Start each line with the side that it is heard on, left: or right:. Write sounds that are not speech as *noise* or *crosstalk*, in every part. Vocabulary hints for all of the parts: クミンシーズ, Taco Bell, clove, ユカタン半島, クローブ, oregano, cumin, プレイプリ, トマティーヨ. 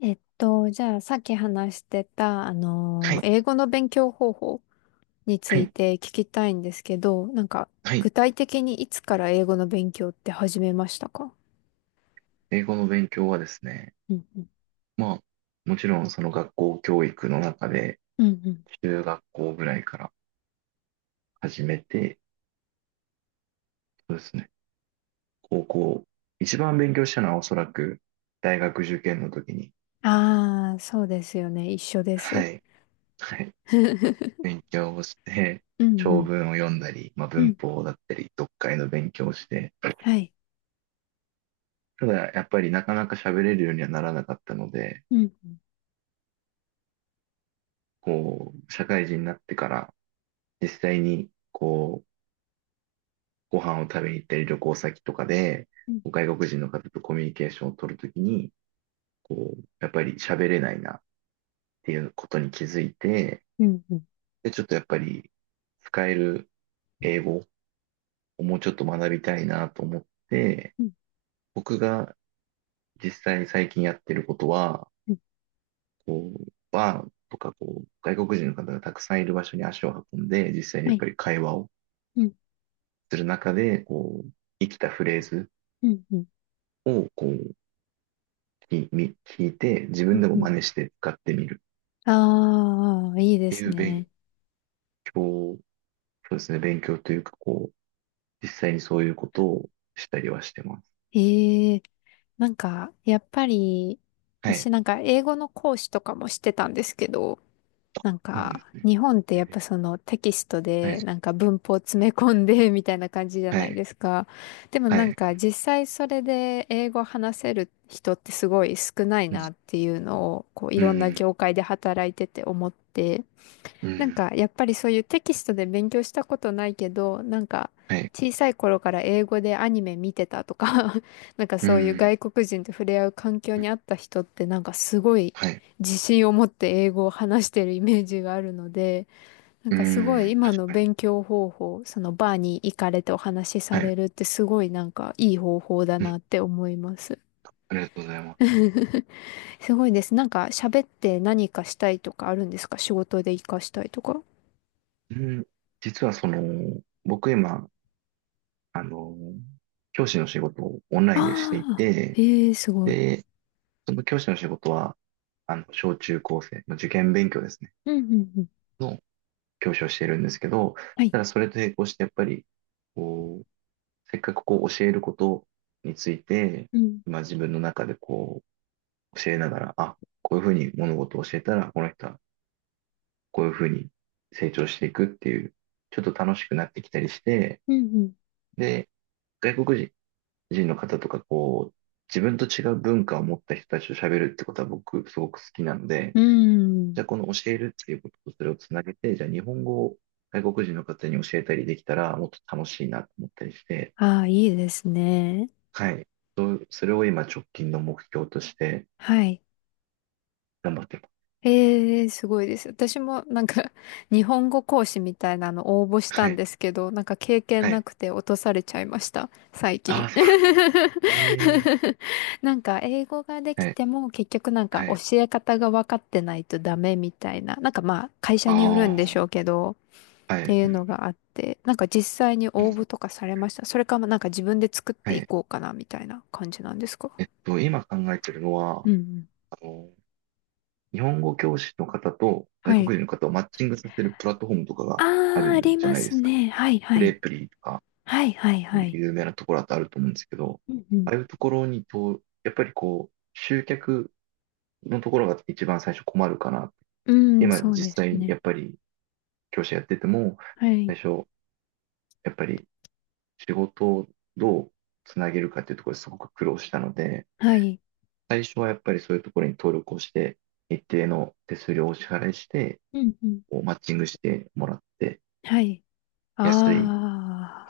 left: えっと、じゃあ、さっき話してた、
right: はい、
left: 英語の勉強方法につ
right: は
left: い
right: い、
left: て聞きたいんですけど、
right: はい。
left: 具体的にいつから英語の勉強って始めましたか？
right: 英語の勉強はですね、
left: うんうん。
right: まあ、もちろんその学校教育の中で、
left: うんうん。
right: 中学校ぐらいから始めて、そうですね、高校、一番勉強したのはおそらく大学受験の時に、
left: ああ、そうですよね。一緒です。
right: はい、はい、
left: *laughs*
right: 勉強をして、
left: うんう
right: 長
left: ん
right: 文を読んだり、まあ、
left: う
right: 文
left: ん。
right: 法だったり、読解の勉強をして、
left: はい。
right: ただやっぱりなかなか喋れるようにはならなかったので、
left: うんうん
right: こう、社会人になってから、実際に、こう、ご飯を食べに行ったり旅行先とかで、
left: うん
right: 外国人の方とコミュニケーションを取るときに、こう、やっぱり喋れないなっていうことに気づいて、
left: うん
right: で、ちょっとやっぱり使える英語をもうちょっと学びたいなと思って、
left: うん
right: 僕が実際最近やってることは、
left: うん。
right: こう、バーとかこう、外国人の方がたくさんいる場所に足を運んで、実際に
left: は
right: やっ
left: い。
right: ぱり会話を
left: うん
right: する中で、こう、生きたフレーズ
left: うんうん
right: をこう、聞いて、自
left: うん
right: 分でも
left: う
right: 真似
left: ん。
right: して使ってみる
left: ああ、いい
right: っ
left: で
right: てい
left: す
right: う勉
left: ね。
right: 強、そうですね、勉強というか、こう、実際にそういうことをしたりはしてます。
left: ええ。なんか、やっぱり、
right: は
left: 私
right: い。
left: なんか英語の講師とかもしてたんですけど、なん
right: そうで
left: か、
right: すね。
left: 日本ってやっぱそのテキスト
right: は
left: で
right: い。
left: なんか文法
right: う
left: 詰
right: ん、
left: め込んで *laughs* みたいな感じじゃ
right: は
left: ないで
right: い。
left: すか。でも
right: は
left: なん
right: い。
left: か実際それで英語話せる人ってすごい少ない
right: うん。
left: なっていうのを、こうい
right: う
left: ろんな
right: ん。
left: 業界で働いてて思って、
right: う
left: なん
right: ん。
left: か、やっぱりそういうテキストで勉強したことないけど、なんか、
right: はい。
left: 小さい頃から英語でアニメ見てたとか *laughs* なんか
right: う
left: そういう
right: ん。
left: 外国人と触れ合う環境
right: うん、
left: にあった人って、なんかすごい
right: はい。
left: 自信を持って英語を話してるイメージがあるので、なん
right: う
left: かすごい
right: ん。
left: 今
right: 確
left: の
right: かに。
left: 勉強方法、そのバーに行かれてお話しさ
right: はい。
left: れるってすごいなんかいい方法だ
right: うん。
left: なって思います。
right: ありがとうございます。
left: *laughs* すごいです。なんか喋って何かしたいとかあるんですか？仕事で活かしたいとか。
right: うん。実はその、僕今、あの、教師の仕事をオンラインでしてい
left: ああ、
right: て、
left: ええ、すごい。
right: で、その教師の仕事は、小中高生、まあ、受験勉強ですね、
left: うんうんうん。
right: の教師をしているんですけど、
left: はい。
right: ただそれと並行してやっぱり、こう、せっかくこう教えることについて、
left: うん、
right: まあ自分の中でこう教えながら、あ、こういうふうに物事を教えたら、この人はこういうふうに成長していくっていう、ちょっと楽しくなってきたりして、
left: うん、
right: で、外国人の方とか、こう、自分と違う文化を持った人たちと喋るってことは僕すごく好きなので、
left: うん。う
right: じ
left: ん。
right: ゃあこの教えるっていうこととそれをつなげて、じゃあ日本語を外国人の方に教えたりできたらもっと楽しいなと思ったりして、
left: ああ、いいですね。
right: はい。そうそれを今直近の目標として
left: はい。
right: 頑張ってます。
left: ええ、すごいです。私もなんか、*laughs* 日本語講師みたいなの応募した
right: は
left: ん
right: い。
left: ですけど、なんか経験
right: は
left: な
right: い。
left: くて落とされちゃいました。最
right: あ
left: 近。
right: あ、そう。ええ、
left: *laughs* なんか、英語ができ
right: はい。
left: ても結局なんか
right: は
left: 教
right: い。
left: え方が分かってないとダメみたいな。なんかまあ、会社
right: あ
left: によるんでしょうけど、
right: あ、は
left: って
right: い。
left: い
right: う
left: うの
right: ん。
left: があって、なんか実際に応募とかされました？それかもなんか自分で作っ
right: は
left: てい
right: い。
left: こうかなみたいな感じなんですか？
right: 今考えてるの
left: う
right: は、
left: んうん。
right: あの、日本語教師の方と
left: は
right: 外国
left: い。
right: 人の方をマッチングさせるプラットフォームとかが
left: あ
right: あ
left: あ、あ
right: る
left: り
right: じゃ
left: ま
right: ないで
left: す
right: すか。
left: ね。はいは
right: プレイ
left: い。
right: プリとか。
left: はいはいはい。
right: 有名なところだとあると思うんですけど、
left: うんう
right: ああいうところにと、やっぱりこう、集客のところが一番最初困るかな。
left: ん。うん、
right: 今
left: そう
right: 実
left: です
right: 際や
left: ね。
right: っぱり教師やってても、
left: はい。
right: 最初やっぱり仕事をどうつなげるかっていうところですごく苦労したので、
left: はい。
right: 最初はやっぱりそういうところに登録をして、一定の手数料をお支払いして、
left: うんうん。
right: こうマッチングしてもらって、
left: はい。
right: 安い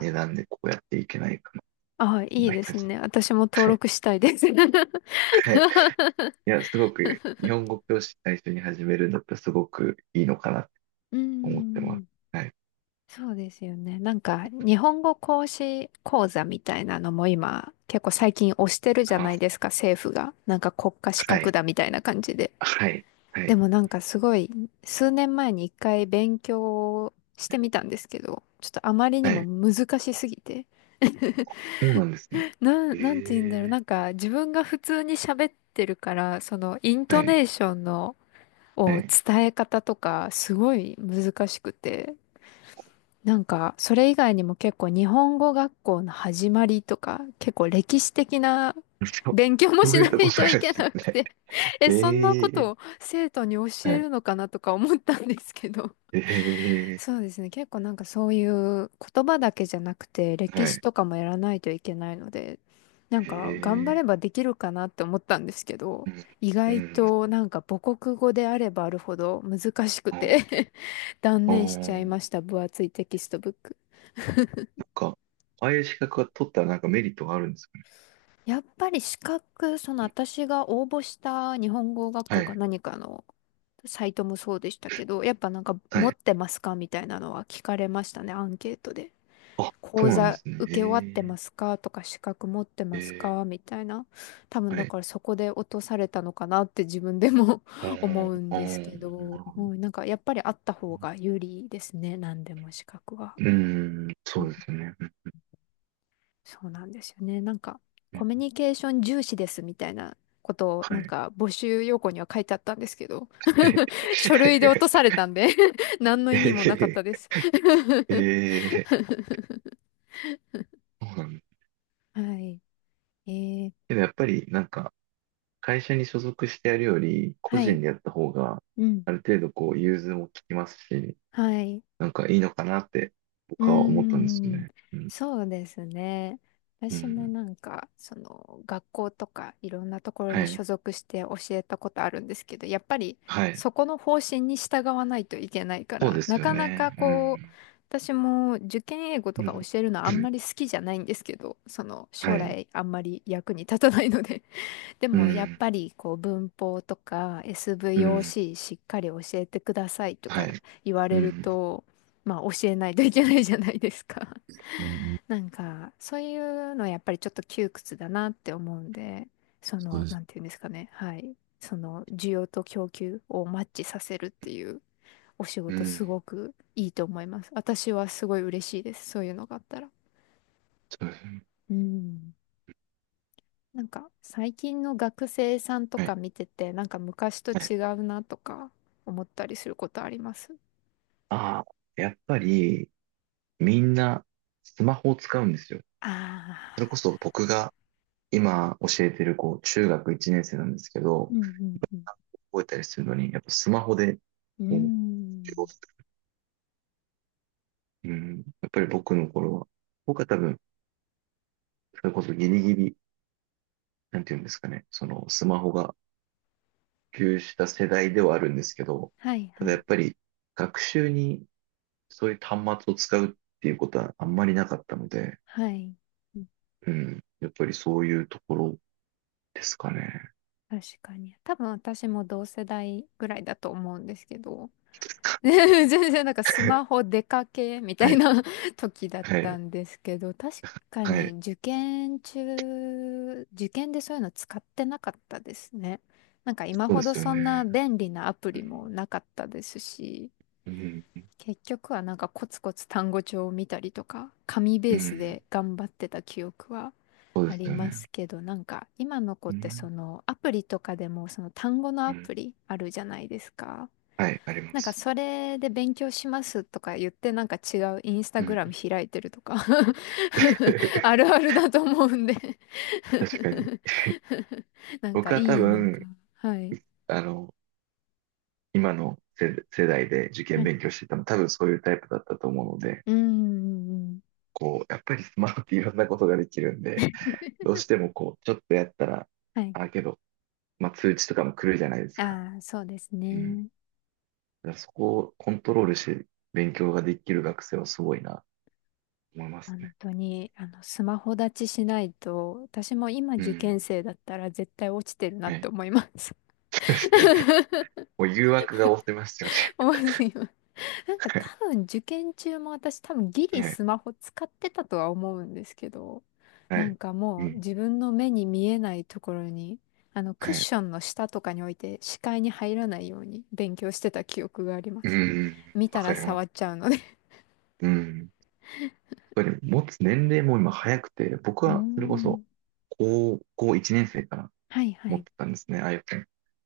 right: 値段でこうやっていけないかな、
left: あ。ああ、いい
right: 考え
left: で
right: て
left: す
right: ます。
left: ね。私も登
right: はい。
left: 録したいです。*laughs*
right: はい、いや、すごく、日本語教師最初に始めるんだったらすごくいいのかなって
left: う
right: 思ってます。
left: ん。
right: はい。
left: そうですよね。なんか、日本語講師講座みたいなのも今、結構最近推してるじゃ
right: あ、
left: ないですか、政府が。なんか国家資
right: は
left: 格
right: い。
left: だみたいな感じで。
right: はい。は
left: で
right: い。
left: もなんかすごい、数年前に一回勉強してみたんですけど、ちょっとあまりに
right: は
left: も
right: い。
left: 難しすぎて。
right: そうなんですね。
left: なんて言うんだろう。
right: え
left: な
right: え、
left: んか自分が普通に喋ってるから、そのイン
right: は
left: ト
right: い。
left: ネーションの、
right: は
left: を
right: い。
left: 伝え方とか、すごい難しくて。なんか、それ以外にも結構日本語学校の始まりとか、結構歴史的な
right: *laughs* そう、
left: 勉強も
right: そ
left: し
right: う
left: な
right: いったこ
left: い
right: と
left: と
right: ない
left: い
right: で
left: け
right: す
left: なく
right: ね。
left: て *laughs* え、そんなこ
right: ええ、
left: とを生徒に教え
right: はい。
left: るのかなとか思ったんですけど。*laughs*
right: ええ、
left: そうですね。結構なんかそういう言葉だけじゃなくて、歴
right: は
left: 史
right: い。
left: とかもやらないといけないので、なんか頑張
right: え
left: れ
right: え、
left: ばできるかなって思ったんですけど、
right: うん。
left: 意
right: う
left: 外
right: ん。
left: となんか母国語であればあるほど難しく
right: あー、
left: て *laughs* 断
right: あ
left: 念
right: ー、
left: しちゃい
right: な
left: ま
right: ん
left: した。分厚いテキストブック。
right: か、ああいう資格が取ったらなんかメリットがあるんですかね。
left: やっぱり資格、その
right: うん、
left: 私が応募した日本語学
right: は
left: 校か
right: い。
left: 何かのサイトもそうでしたけど、やっぱなんか
right: は
left: 持っ
right: い。
left: てますか？みたいなのは聞かれましたね、アンケートで。
right: あ、そ
left: 講
right: うなんで
left: 座
right: すね。
left: 受け終わって
right: え
left: ますかとか資格持って
right: え、
left: ます
right: ええ、
left: かみたいな。多分
right: は
left: だ
right: い。
left: からそこで落とされたのかなって自分でも
right: あ
left: *laughs* 思う
right: ー、
left: ん
right: あ
left: ですけ
right: ー、な
left: ど、
right: るほ
left: う
right: どね。
left: ん、なんかやっぱりあった方が有利ですね、何でも資格は。
right: うん、そうですね。うん、
left: そうなんですよね。なんか、
right: う
left: コ
right: ん、
left: ミュニケーション重視ですみたいなことを、
right: は
left: なん
right: い。
left: か、募集要項には書いてあったんですけど、
right: *laughs*
left: *laughs* 書類で落と
right: え、
left: されたんで *laughs* 何の意味もなかったです。 *laughs*
right: ええー、そうなんだ。
left: はい。えー、
right: けどやっぱりなんか会社に所属してやるより個
left: はい。
right: 人でやった方が
left: うん。
right: ある程度こう融通も利きますし、
left: はい。
right: なんかいいのかなって
left: うー
right: 僕は思ったんですよ
left: ん、
right: ね。うん。
left: そうですね。
right: う
left: 私も
right: ん。
left: なんか、その、学校とかいろんなところ
right: は
left: に
right: い。
left: 所属して教えたことあるんですけど、やっぱり
right: はい。
left: そこの方針に従わないといけないか
right: そう
left: ら、
right: です
left: な
right: よ
left: かなか
right: ね。う
left: こう、
right: ん。
left: 私も受験英語
right: う
left: と
right: ん。
left: か教えるのあ
right: う
left: ん
right: ん
left: まり好きじゃないんですけど、その、
right: は
left: 将
right: い。
left: 来あんまり役に立たないので、で
right: う
left: もやっ
right: ん。
left: ぱりこう文法とか
right: うん、
left: SVOC しっかり教えてくださいと
right: は
left: か
right: い。
left: 言わ
right: う
left: れる
right: ん。
left: と、まあ教えないといけないじゃないですか。
right: うん、
left: *laughs* なんかそういうのやっぱりちょっと窮屈だなって思うんで、そ
right: そう
left: の、
right: です。
left: なんていうんですかね。はい。その需要と供給をマッチさせるっていうお仕
right: う
left: 事す
right: ん。
left: ごくいいと思います。私はすごい嬉しいです。そういうのがあったら。
right: そうですね。
left: うん。なんか最近の学生さんと
right: はい。
left: か見てて、なんか昔と
right: はい。
left: 違うなとか思ったりすることあります？
right: ああ、やっぱり、みんな、スマホを使うんですよ。
left: ああ
right: それこそ僕が今教えてる、こう、中学1年生なんですけ
left: ー、
right: ど、
left: うんうん
right: 覚えたりするのに、やっぱスマホで、
left: うん。うー
right: こう、授業
left: ん。
right: する。うん。やっぱり僕の頃は、僕は多分、それこそギリギリ、なんていうんですかね、その、スマホが普及した世代ではあるんですけど、
left: はい
right: た
left: は
right: だや
left: い
right: っぱり、学習にそういう端末を使うっていうことはあんまりなかったので、
left: はい。うん。
right: うん。やっぱりそういうところですかね。
left: 確かに。多分私も同世代ぐらいだと思うんですけど、*laughs* 全然なんかスマ
right: *laughs*
left: ホ出かけみた
right: は
left: い
right: い、
left: な *laughs* 時だっ
right: は
left: た
right: い、
left: んですけど、確か
right: は
left: に
right: い、
left: 受験中、受験でそういうの使ってなかったですね。なんか今
right: そうで
left: ほど
right: すよ
left: そ
right: ね。
left: んな便利なアプ
right: う
left: リ
right: ん、
left: もなかったですし、
right: うん、
left: 結局はなんかコツコツ単語帳を見たりとか、紙ベ
right: う
left: ース
right: ん、
left: で頑張ってた記憶は
right: そうで
left: あ
right: す
left: り
right: よ
left: ま
right: ね。
left: すけど、なんか今の子っ
right: う
left: てそ
right: ん、
left: のアプリとかでもその単語の
right: う
left: ア
right: ん、
left: プリあるじゃないですか。
right: はい、ありま
left: なんか
right: す。
left: それで勉強しますとか言ってなんか違うインスタ
right: う
left: グ
right: ん、
left: ラム開いてるとか *laughs* ある
right: *laughs*
left: あるだと思うんで
right: 確かに。*laughs*
left: *laughs* なんか
right: 僕は多
left: いいのか。
right: 分、
left: はい。
right: あの、今の世代で受
left: は
right: 験
left: い。
right: 勉強してたの、多分そういうタイプだったと思うので、
left: うんうんうん。
right: こう、やっぱりスマホっていろんなことができるんで、どうしてもこう、ちょっとやったら、
left: はい。
right: あ、けど、まあ、通知とかも来るじゃないですか。
left: ああ、そうです
right: うん、
left: ね。
right: だからそこをコントロールして勉強ができる学生はすごいな、と思います
left: 本
right: ね。
left: 当に、あの、スマホ立ちしないと、私も今
right: う
left: 受験
right: ん。
left: 生だったら絶対落ちてるな
right: は
left: って
right: い。
left: 思います。
right: *laughs* そうですよね。
left: *laughs*
right: もう誘惑が多すせますよね。
left: 思います。なんか多
right: *laughs*
left: 分受験中も私多分ギリ
right: はい。
left: スマホ使ってたとは思うんですけど、
right: は
left: なん
right: い。
left: か
right: う
left: もう
right: ん。
left: 自分の目に見えないところに、あのク
right: は
left: ッ
right: い。
left: ションの下とかに置いて視界に入らないように勉強してた記憶がありま
right: う
left: す。
right: ん。
left: 見
right: わ
left: た
right: か
left: ら
right: りま
left: 触っ
right: す。
left: ちゃうので。
right: うん。やっぱり持つ年齢も今早くて、僕
left: うー
right: はそれこそ
left: ん。
right: 高校1年生から
left: はいは
right: 持っ
left: い。
right: てたんですね、iPhone。やっ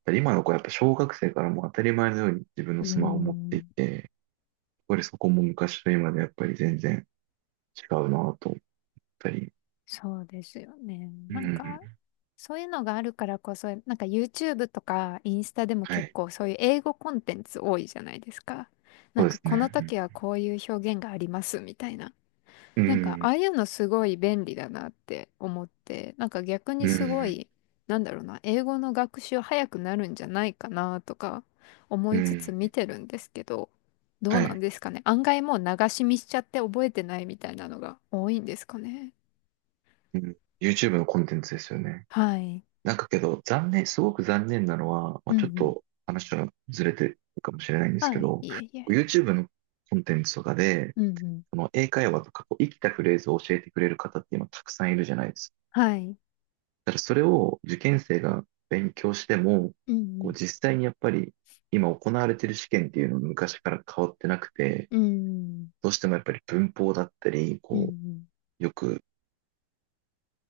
right: ぱり今の子はやっぱ小学生からもう当たり前のように自分の
left: うー
right: スマホを持ってい
left: ん。
right: て、やっぱりそこも昔と今でやっぱり全然違うなぁと思ったり。
left: そうですよね。
right: う
left: なんか、
right: ん。
left: そういうのがあるからこそ、なんか YouTube とかインスタでも
right: は
left: 結
right: い。
left: 構そういう英語コンテンツ多いじゃないですか。な
right: そ
left: ん
right: うで
left: か
right: す
left: この
right: ね。
left: 時はこういう表現がありますみたいな。
right: う
left: なんかあ
right: ん。
left: あいうのすごい便利だなって思って、なんか逆
right: う
left: にすご
right: ん。
left: い、なんだろうな、英語の学習早くなるんじゃないかなとか思
right: う
left: いつつ
right: ん。う
left: 見
right: ん、
left: てるんですけど、どう
right: は
left: なん
right: い。
left: ですかね。案外もう流し見しちゃって覚えてないみたいなのが多いんですかね。
right: うん。YouTube のコンテンツですよね。
left: はい。
right: なんかけど、残念、すごく残念なのは、まあ、
left: うんう
right: ちょっ
left: ん。
right: と話はずれてるかもしれないんですけ
left: はい。
right: ど、
left: いえいえ。
right: YouTube のコンテンツとかで、
left: うんうん。
right: その英会話とかこう生きたフレーズを教えてくれる方って今たくさんいるじゃないですか。
left: はい。
right: ただそれを受験生が勉強しても、
left: う
right: こう
left: ん
right: 実際にやっぱり今行われている試験っていうのは昔から変わってなくて、
left: うん。うんうん。
right: どうしてもやっぱり文法だったり、
left: う
right: こ
left: ん。
right: よく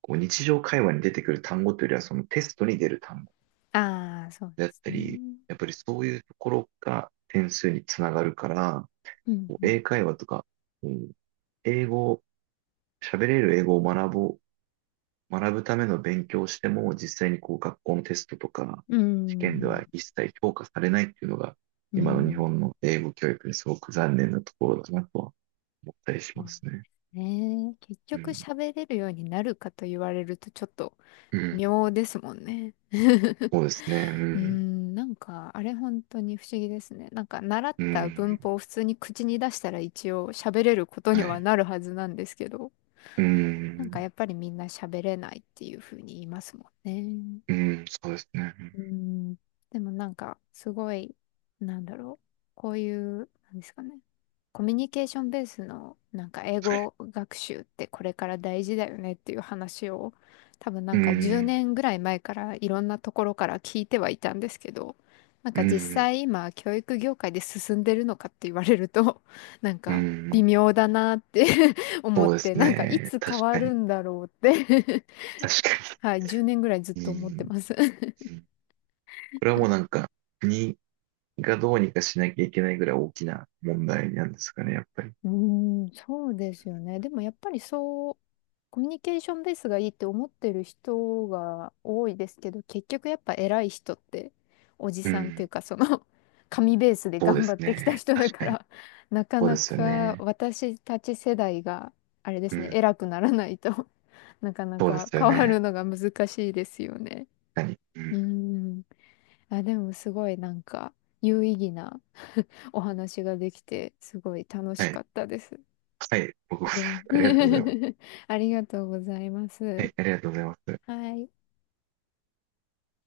right: こう日常会話に出てくる単語というよりは、そのテストに出る単語
left: ああー、そう
right: であ
left: で
right: っ
left: す
right: たり、
left: ね。
right: やっぱりそういうところが点数につながるから、
left: うん
right: こう
left: うん。
right: 英会話とか、こう英語、喋れる英語を学ぼう、学ぶための勉強をしても、実際にこう学校のテストとか、
left: う
right: 試験で
left: ん。
right: は一切評価されないっていうのが、
left: う
right: 今の日
left: ん。
right: 本の英語教育にすごく残念なところだなとは思ったりし
left: そ
right: ま
left: う
right: すね。
left: ね。結
right: う
left: 局
right: ん。
left: 喋れるようになるかと言われるとちょっと
right: うん。
left: 妙ですもんね。*laughs*
right: そうですね。う
left: う
right: ん。
left: ん。なんか、あれ本当に不思議ですね。なんか、習っ
right: う
left: た文
right: ん。
left: 法を普通に口に出したら一応喋れることに
right: は
left: は
right: い。
left: なるはずなんですけど。
right: うー
left: なんか
right: ん、
left: やっぱりみんな喋れないっていうふうに言いますもん
right: う
left: ね。
right: ーん、そうですね。
left: うん。でもなんか、すごい、なんだろう。こういう、なんですかね。コミュニケーションベースの、なんか英
right: はい。
left: 語学習ってこれから大事だよねっていう話を、多分な
right: う
left: ん
right: ー
left: か10
right: ん、
left: 年ぐらい前からいろんなところから聞いてはいたんですけど、なん
right: う
left: か実
right: ーん、
left: 際今、教育業界で進んでるのかって言われると、*laughs* なん
right: うー
left: か微
right: ん、
left: 妙だなって *laughs* 思
right: そ
left: っ
right: うです
left: て、なんかい
right: ね。
left: つ変
right: 確
left: わ
right: かに、
left: るんだろうって
right: 確か
left: *laughs* はい、10年ぐらいずっと
right: に。う
left: 思っ
right: ー
left: て
right: ん、
left: ます。
right: うん、これはもうなんか、国がどうにかしなきゃいけないぐらい大きな問題なんですかね、やっぱり。
left: うーん、そうですよね。でもやっぱりそう、コミュニケーションベースがいいって思ってる人が多いですけど、結局やっぱ偉い人って、おじ
right: う
left: さんっていう
right: ん、
left: か、その *laughs* 紙ベースで
right: そうで
left: 頑張
right: す
left: ってきた
right: ね。
left: 人だ
right: 確
left: か
right: かに。
left: ら、*laughs* なか
right: そうで
left: な
right: すよ
left: か
right: ね。
left: 私たち世代が、あれで
right: う
left: すね、
right: ん、
left: 偉くならないと *laughs* なかな
right: そうで
left: か
right: すよ
left: 変わる
right: ね。
left: のが難しいですよね。
right: 何う
left: うー
right: ん、
left: ん。あ、でもすごいなんか、有意義な *laughs* お話ができて、すごい楽
right: は
left: しか
right: い。
left: ったです。
right: はい、僕も
left: げん
right: *laughs* ありがとうございます。
left: *laughs* ありがとうございま
right: は
left: す。
right: い、ありがとうございます。
left: はい。